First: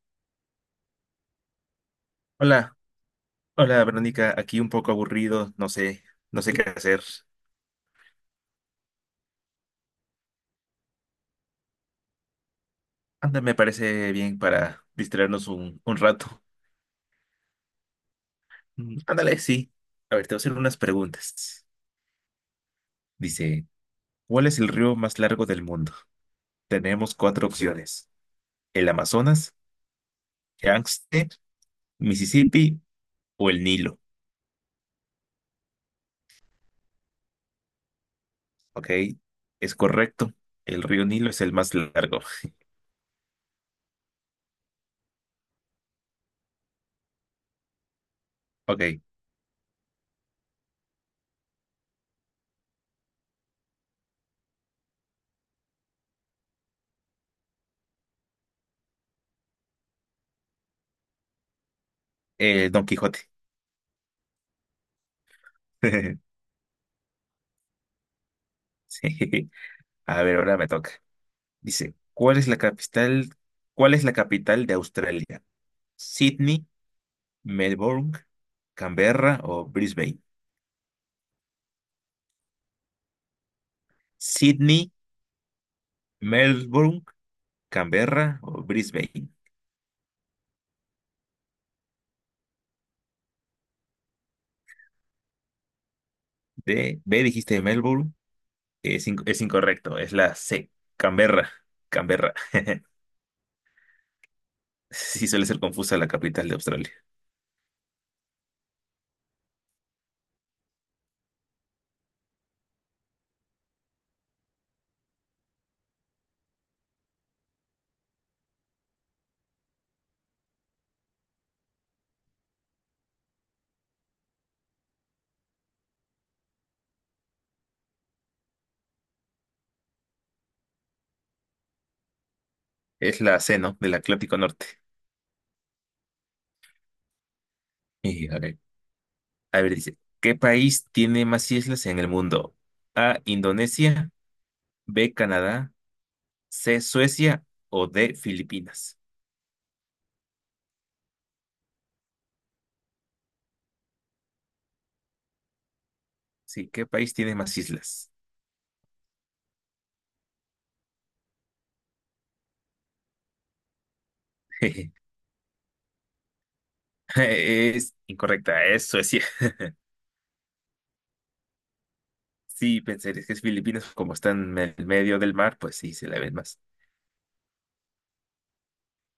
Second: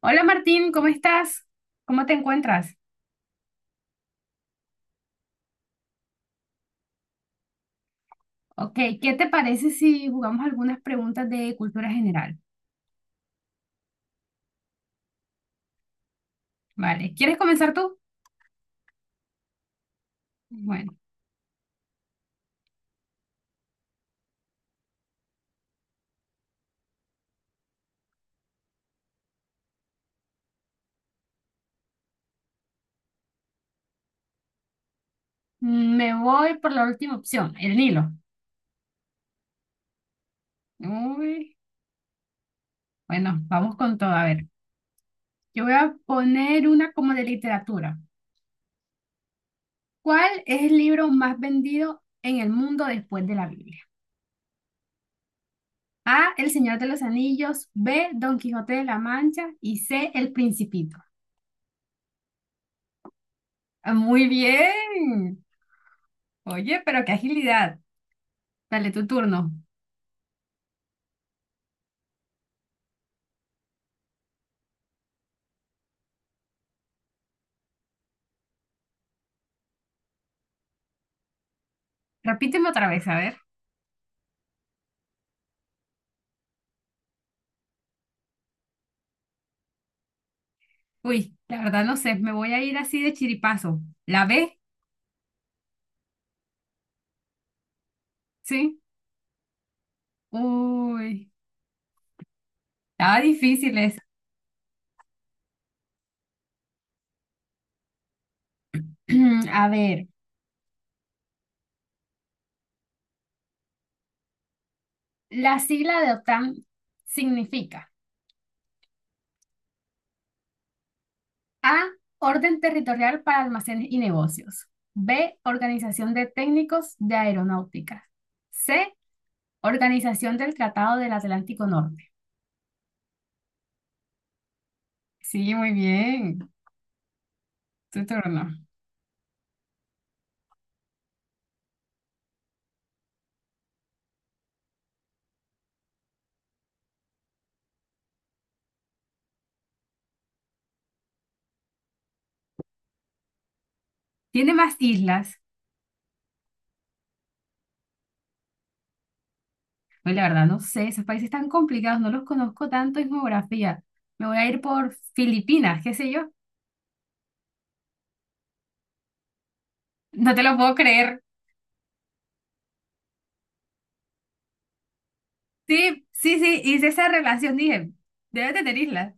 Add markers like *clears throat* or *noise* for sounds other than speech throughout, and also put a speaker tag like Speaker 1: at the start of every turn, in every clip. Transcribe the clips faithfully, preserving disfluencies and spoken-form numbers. Speaker 1: Hola Martín, ¿cómo estás? ¿Cómo te encuentras?
Speaker 2: Hola, hola Verónica, aquí un poco aburrido, no sé, no sé qué hacer.
Speaker 1: Ok, ¿qué te parece si jugamos algunas preguntas de cultura general?
Speaker 2: Anda, me parece bien para distraernos un, un rato.
Speaker 1: Vale, ¿quieres comenzar tú?
Speaker 2: Mm, Ándale, sí. A ver, te voy a hacer unas
Speaker 1: Bueno,
Speaker 2: preguntas. Dice, ¿cuál es el río más largo del mundo? Tenemos cuatro opciones. El Amazonas, Yangtze, Mississippi o el Nilo.
Speaker 1: mm, me voy por la última opción, el Nilo.
Speaker 2: Ok, es correcto. El río Nilo es el
Speaker 1: Uy,
Speaker 2: más largo.
Speaker 1: bueno, vamos con todo. A ver, yo voy a poner una como de literatura.
Speaker 2: Ok,
Speaker 1: ¿Cuál es el libro más vendido en el mundo después de la Biblia? A, El Señor de los Anillos, B, Don Quijote de la Mancha y C, El Principito.
Speaker 2: eh, Don Quijote.
Speaker 1: Ah, muy bien.
Speaker 2: *laughs*
Speaker 1: Oye, pero qué agilidad. Dale, tu
Speaker 2: Sí.
Speaker 1: turno.
Speaker 2: A ver, ahora me toca. Dice, ¿cuál es la capital, cuál es la capital de Australia? ¿Sydney, Melbourne, Canberra o Brisbane?
Speaker 1: Repíteme otra vez, a ver.
Speaker 2: Sydney, Melbourne, Canberra o Brisbane.
Speaker 1: Uy, la verdad no sé, me voy a ir así de chiripazo. ¿La B?
Speaker 2: D, B dijiste Melbourne,
Speaker 1: ¿Sí?
Speaker 2: es, inc- es incorrecto, es la C,
Speaker 1: Uy,
Speaker 2: Canberra, Canberra. *laughs*
Speaker 1: estaba difícil esa.
Speaker 2: Sí suele ser confusa la capital de Australia.
Speaker 1: *clears throat* A ver, la sigla de OTAN significa A, Orden Territorial para Almacenes y Negocios. B, Organización de Técnicos de Aeronáutica. C, Organización del Tratado del Atlántico Norte.
Speaker 2: Es la C, ¿no? Del Atlántico Norte.
Speaker 1: Sí, muy bien. Tu
Speaker 2: Y, a
Speaker 1: turno.
Speaker 2: ver, a ver, dice, ¿qué país tiene más islas en el mundo? A, Indonesia, B, Canadá. C, Suecia o D, Filipinas.
Speaker 1: Tiene más islas.
Speaker 2: Sí, ¿qué país tiene más islas?
Speaker 1: Pues la verdad, no sé, esos países tan complicados, no los conozco tanto en geografía. Me voy a ir
Speaker 2: *laughs*
Speaker 1: por Filipinas, qué sé yo.
Speaker 2: Es incorrecta, es Suecia. *laughs*
Speaker 1: No te lo puedo creer.
Speaker 2: Sí, pensé, es que es Filipinas, como están en el medio del mar, pues sí,
Speaker 1: Sí,
Speaker 2: se la ven
Speaker 1: sí, sí,
Speaker 2: más.
Speaker 1: hice esa relación, dije, debes de tenerla.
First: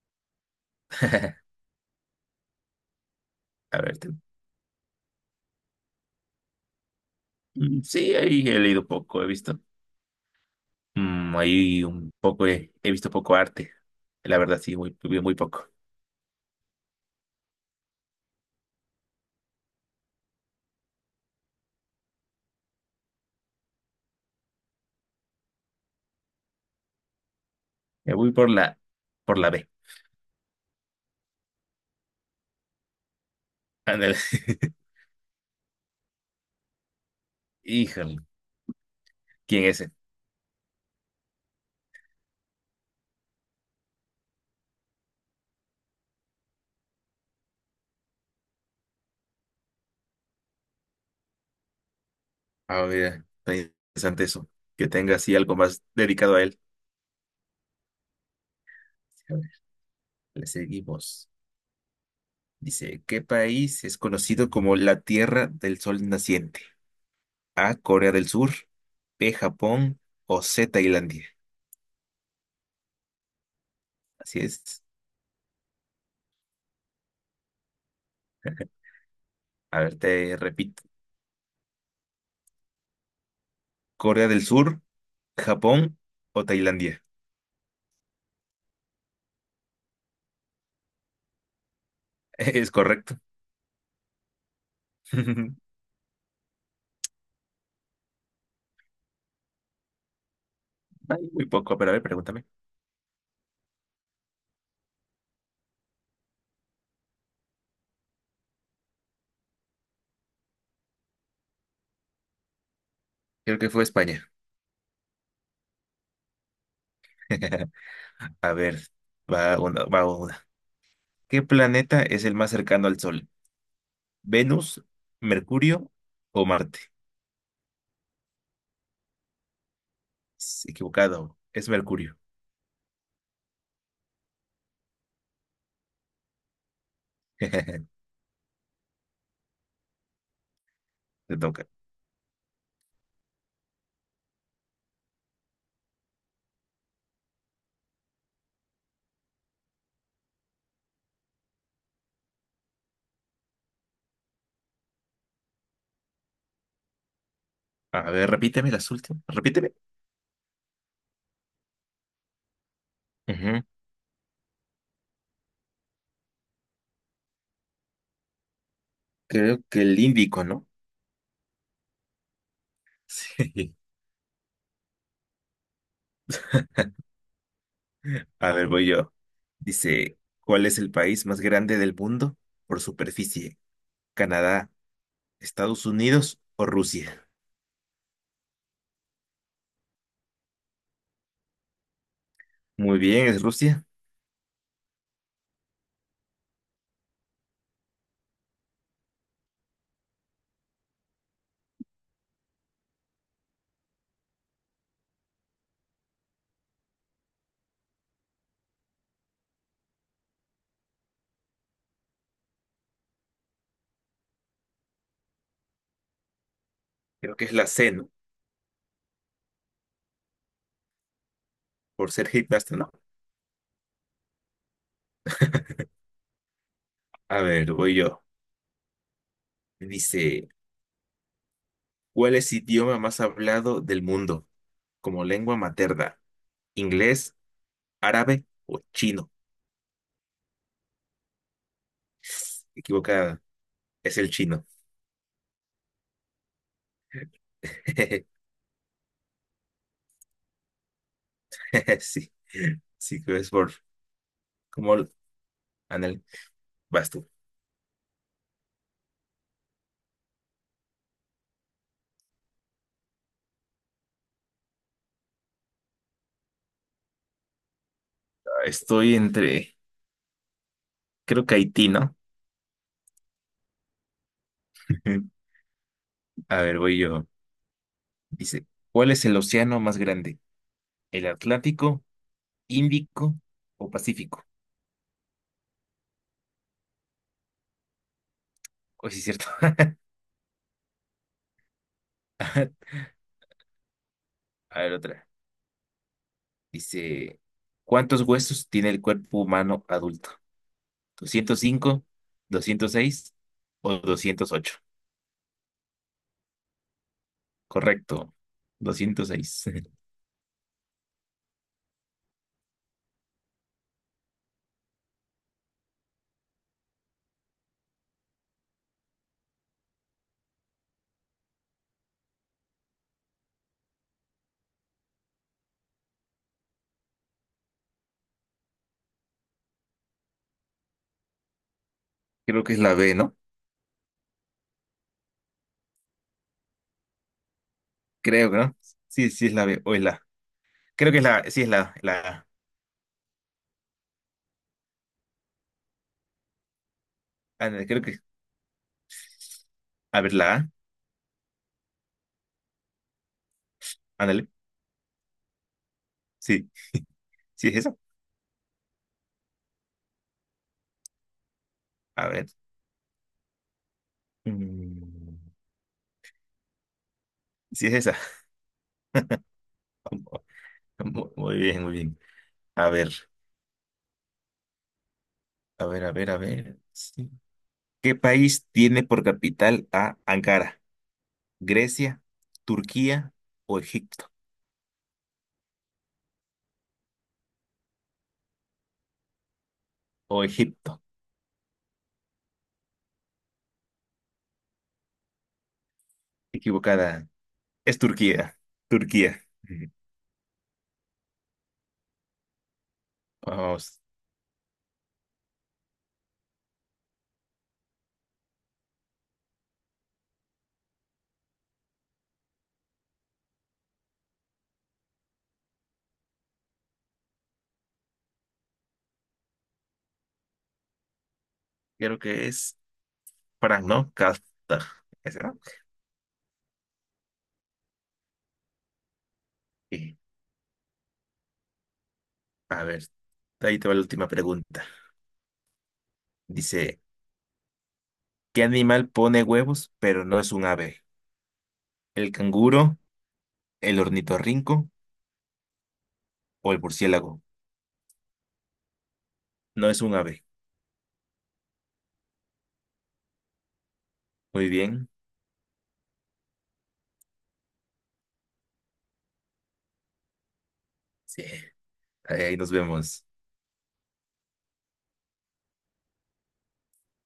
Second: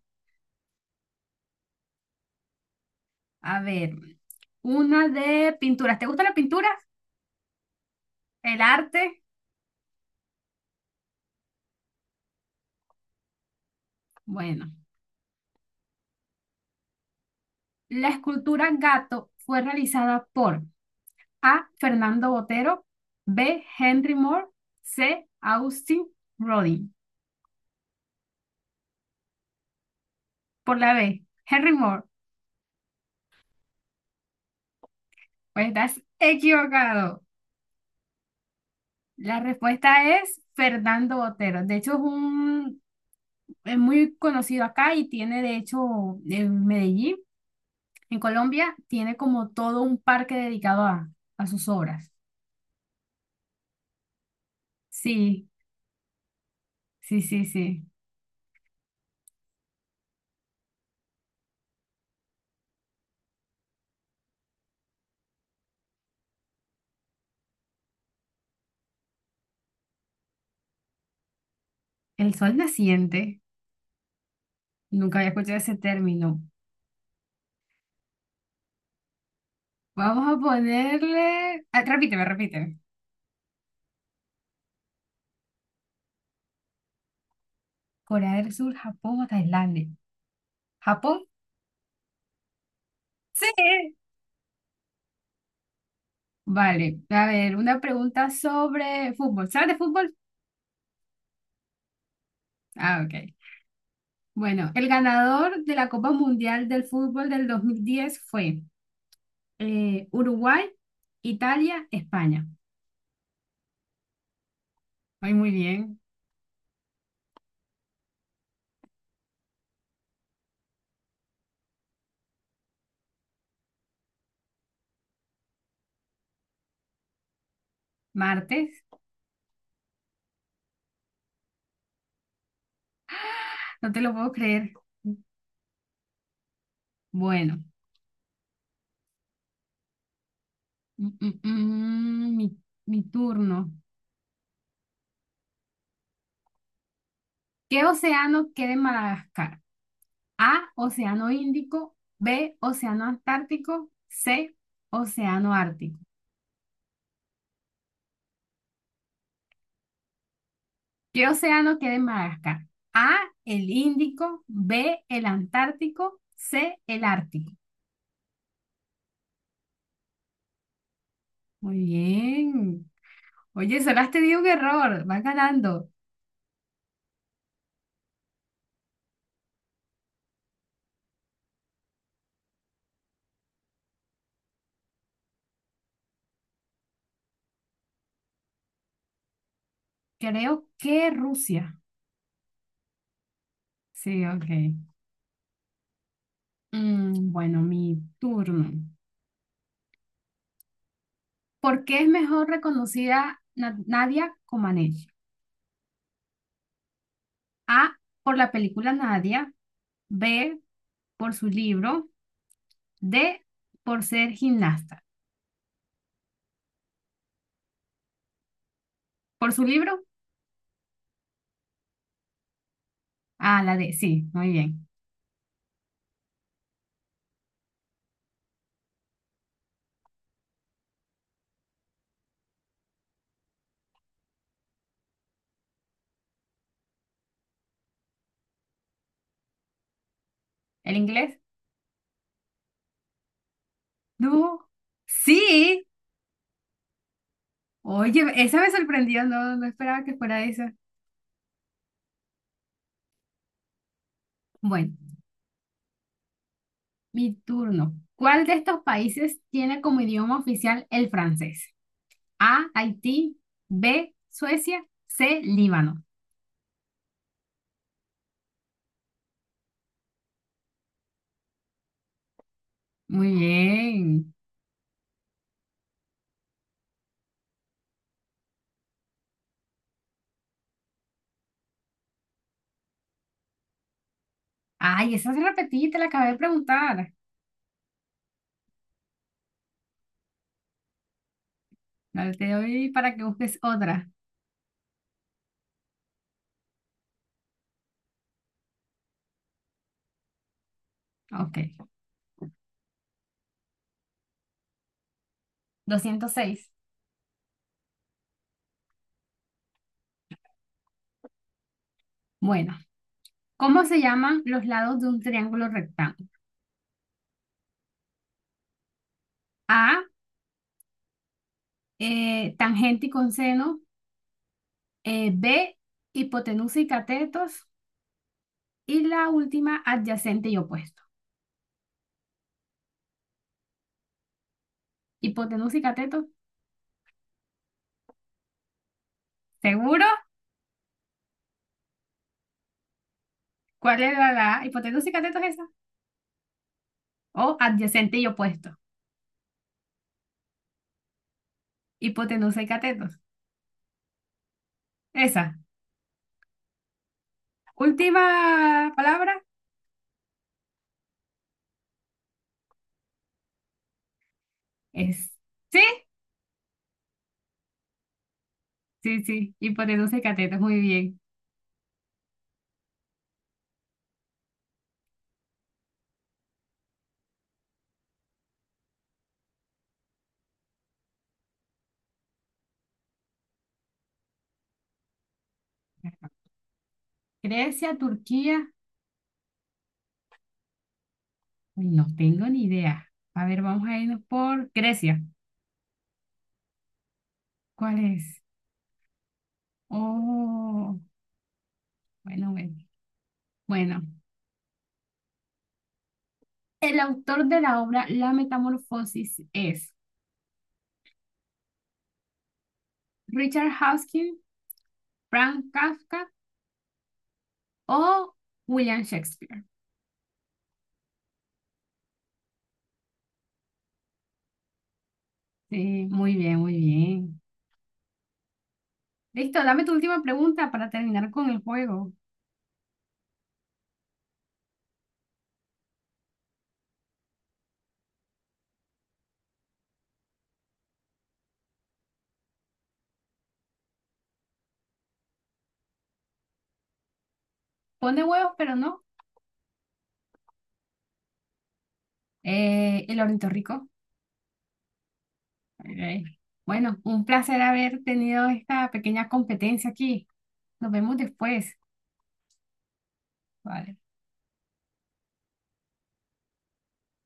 Speaker 2: *laughs*
Speaker 1: A
Speaker 2: A
Speaker 1: ver,
Speaker 2: ver, tú.
Speaker 1: una de pinturas. ¿Te gusta la pintura?
Speaker 2: Mm, sí, ahí he
Speaker 1: ¿El
Speaker 2: leído
Speaker 1: arte?
Speaker 2: poco, he visto. Mm, ahí un poco, he, he visto poco arte. La verdad,
Speaker 1: Bueno,
Speaker 2: sí, muy, muy, muy poco.
Speaker 1: la escultura Gato fue realizada por A. Fernando Botero, B. Henry Moore, C. Austin Rodin.
Speaker 2: Me voy por la, por la B.
Speaker 1: Por la B, Henry Moore.
Speaker 2: Ándale. *laughs*
Speaker 1: Pues estás equivocado.
Speaker 2: Híjole,
Speaker 1: La
Speaker 2: ¿quién es ese?
Speaker 1: respuesta es Fernando Botero. De hecho, es un, es muy conocido acá y tiene, de hecho, en Medellín, en Colombia, tiene como todo un parque dedicado a, a sus obras.
Speaker 2: A ver, está interesante eso. Que tenga así
Speaker 1: Sí,
Speaker 2: algo más dedicado a él.
Speaker 1: sí, sí, sí.
Speaker 2: Le seguimos. Dice, ¿qué país es conocido como la Tierra del Sol Naciente? A, Corea del Sur, B, Japón o C, Tailandia.
Speaker 1: El sol naciente.
Speaker 2: Así es.
Speaker 1: Nunca había escuchado ese término.
Speaker 2: A ver,
Speaker 1: Vamos
Speaker 2: te
Speaker 1: a
Speaker 2: repito.
Speaker 1: ponerle, ah, repíteme, repíteme.
Speaker 2: Corea del Sur, Japón o Tailandia.
Speaker 1: Corea del Sur, Japón o Tailandia. ¿Japón?
Speaker 2: *laughs* Es correcto.
Speaker 1: Sí.
Speaker 2: *laughs* Ay,
Speaker 1: Vale. A ver, una pregunta sobre fútbol. ¿Sabes de fútbol?
Speaker 2: muy poco, pero a ver, pregúntame.
Speaker 1: Ah, ok. Bueno, el ganador de la Copa Mundial del Fútbol del dos mil diez fue eh, Uruguay, Italia, España.
Speaker 2: Creo que fue España.
Speaker 1: Ay, muy bien.
Speaker 2: *laughs* A ver, va una, va una. ¿Qué planeta es el más cercano al Sol? ¿Venus, Mercurio o Marte?
Speaker 1: Martes,
Speaker 2: Es equivocado, es Mercurio.
Speaker 1: no te lo puedo creer. Bueno,
Speaker 2: *laughs*
Speaker 1: mm, mm,
Speaker 2: Te toca.
Speaker 1: mm, mi, mi turno. ¿Qué océano queda en Madagascar? A, Océano Índico, B, Océano Antártico, C, Océano Ártico.
Speaker 2: A ver, repíteme las últimas. Repíteme.
Speaker 1: ¿Qué océano queda en Madagascar? A,
Speaker 2: Ujú.
Speaker 1: el Índico, B, el Antártico, C, el Ártico.
Speaker 2: Creo que el Índico, ¿no? *laughs*
Speaker 1: Muy bien.
Speaker 2: Sí.
Speaker 1: Oye, solo has tenido un error. Vas ganando.
Speaker 2: A ver, voy yo. Dice, ¿cuál es el país más grande del mundo por superficie? ¿Canadá, Estados Unidos o Rusia?
Speaker 1: Creo que Rusia.
Speaker 2: Muy bien, es Rusia.
Speaker 1: Sí, ok. Mm, bueno, mi turno. ¿Por qué es mejor reconocida Na- Nadia Comaneci? A, por la película Nadia. B, por su libro. D, por ser gimnasta.
Speaker 2: Creo que es la C, ¿no?
Speaker 1: ¿Por su libro?
Speaker 2: Por ser gimnasta, ¿no?
Speaker 1: Ah, la D. Sí, muy bien.
Speaker 2: A ver, voy yo. Dice, ¿cuál es el idioma más hablado del mundo como lengua materna? ¿Inglés, árabe o chino?
Speaker 1: ¿El inglés?
Speaker 2: Equivocada, es el
Speaker 1: Du.
Speaker 2: chino.
Speaker 1: Sí. Oye,
Speaker 2: *laughs*
Speaker 1: esa me sorprendió. No, no esperaba que fuera esa.
Speaker 2: *laughs* Sí, sí, que es por
Speaker 1: Bueno.
Speaker 2: como Anel, vas tú.
Speaker 1: Mi turno. ¿Cuál de estos países tiene como idioma oficial el francés? A, Haití, B, Suecia, C, Líbano.
Speaker 2: Estoy entre, creo que Haití, ¿no?
Speaker 1: Muy bien.
Speaker 2: Ujú. A ver, voy yo. Dice, ¿cuál es el océano más grande? ¿El Atlántico, Índico o Pacífico?
Speaker 1: Ay, esa se repetí, te la acabé de preguntar.
Speaker 2: Hoy sí es cierto. *laughs*
Speaker 1: Dale, te
Speaker 2: Ajá.
Speaker 1: doy para que busques otra.
Speaker 2: A ver, otra. Dice, ¿cuántos huesos tiene el cuerpo humano adulto?
Speaker 1: Ok.
Speaker 2: doscientos cinco, doscientos seis o doscientos ocho.
Speaker 1: Doscientos seis.
Speaker 2: Correcto, doscientos seis.
Speaker 1: Bueno, ¿cómo se llaman los lados de un triángulo rectángulo? A, eh, tangente y conseno, eh, B, hipotenusa y catetos, y la última, adyacente y opuesto.
Speaker 2: *laughs* Creo que es la B, ¿no?
Speaker 1: Hipotenusa y catetos.
Speaker 2: Creo, ¿no? Sí, sí es la B o es
Speaker 1: ¿Seguro?
Speaker 2: la, creo que es la, sí es la, la,
Speaker 1: ¿Cuál era la hipotenusa y catetos esa? O
Speaker 2: ándale, creo
Speaker 1: adyacente
Speaker 2: que,
Speaker 1: y opuesto.
Speaker 2: a ver, la A,
Speaker 1: Hipotenusa y catetos.
Speaker 2: ándale,
Speaker 1: Esa.
Speaker 2: sí, sí es esa,
Speaker 1: Última palabra
Speaker 2: a ver,
Speaker 1: es.
Speaker 2: mm,
Speaker 1: ¿Sí?
Speaker 2: sí es esa.
Speaker 1: Sí, sí. Hipotenusa y
Speaker 2: *laughs*
Speaker 1: catetos. Muy bien.
Speaker 2: Mu- muy bien, muy bien, a ver, a ver, a ver, a ver, sí. ¿Qué país tiene por capital a Ankara? ¿Grecia, Turquía o Egipto?
Speaker 1: Grecia, Turquía.
Speaker 2: O Egipto,
Speaker 1: Uy, no tengo ni idea. A ver, vamos a irnos por Grecia.
Speaker 2: equivocada,
Speaker 1: ¿Cuál
Speaker 2: es
Speaker 1: es?
Speaker 2: Turquía, Turquía, ujú.
Speaker 1: Oh, bueno, bueno.
Speaker 2: Vamos,
Speaker 1: Bueno. El autor de la obra La Metamorfosis es Richard Hawkins, Frank Kafka o William Shakespeare.
Speaker 2: creo que es Frank, ¿no? Kafta, ¿esa?
Speaker 1: Sí, muy bien, muy bien. Listo, dame tu
Speaker 2: Sí.
Speaker 1: última pregunta para terminar con el juego.
Speaker 2: A ver, ahí te va la última pregunta. Dice, ¿qué animal pone huevos pero no es un ave? ¿El canguro, el ornitorrinco o el murciélago?
Speaker 1: Pone huevos, pero no.
Speaker 2: No es un ave.
Speaker 1: Eh, El ornitorrinco.
Speaker 2: Muy bien.
Speaker 1: Ok. Bueno, un placer haber tenido esta pequeña competencia aquí. Nos vemos
Speaker 2: Sí.
Speaker 1: después.
Speaker 2: Ahí nos vemos.
Speaker 1: Vale.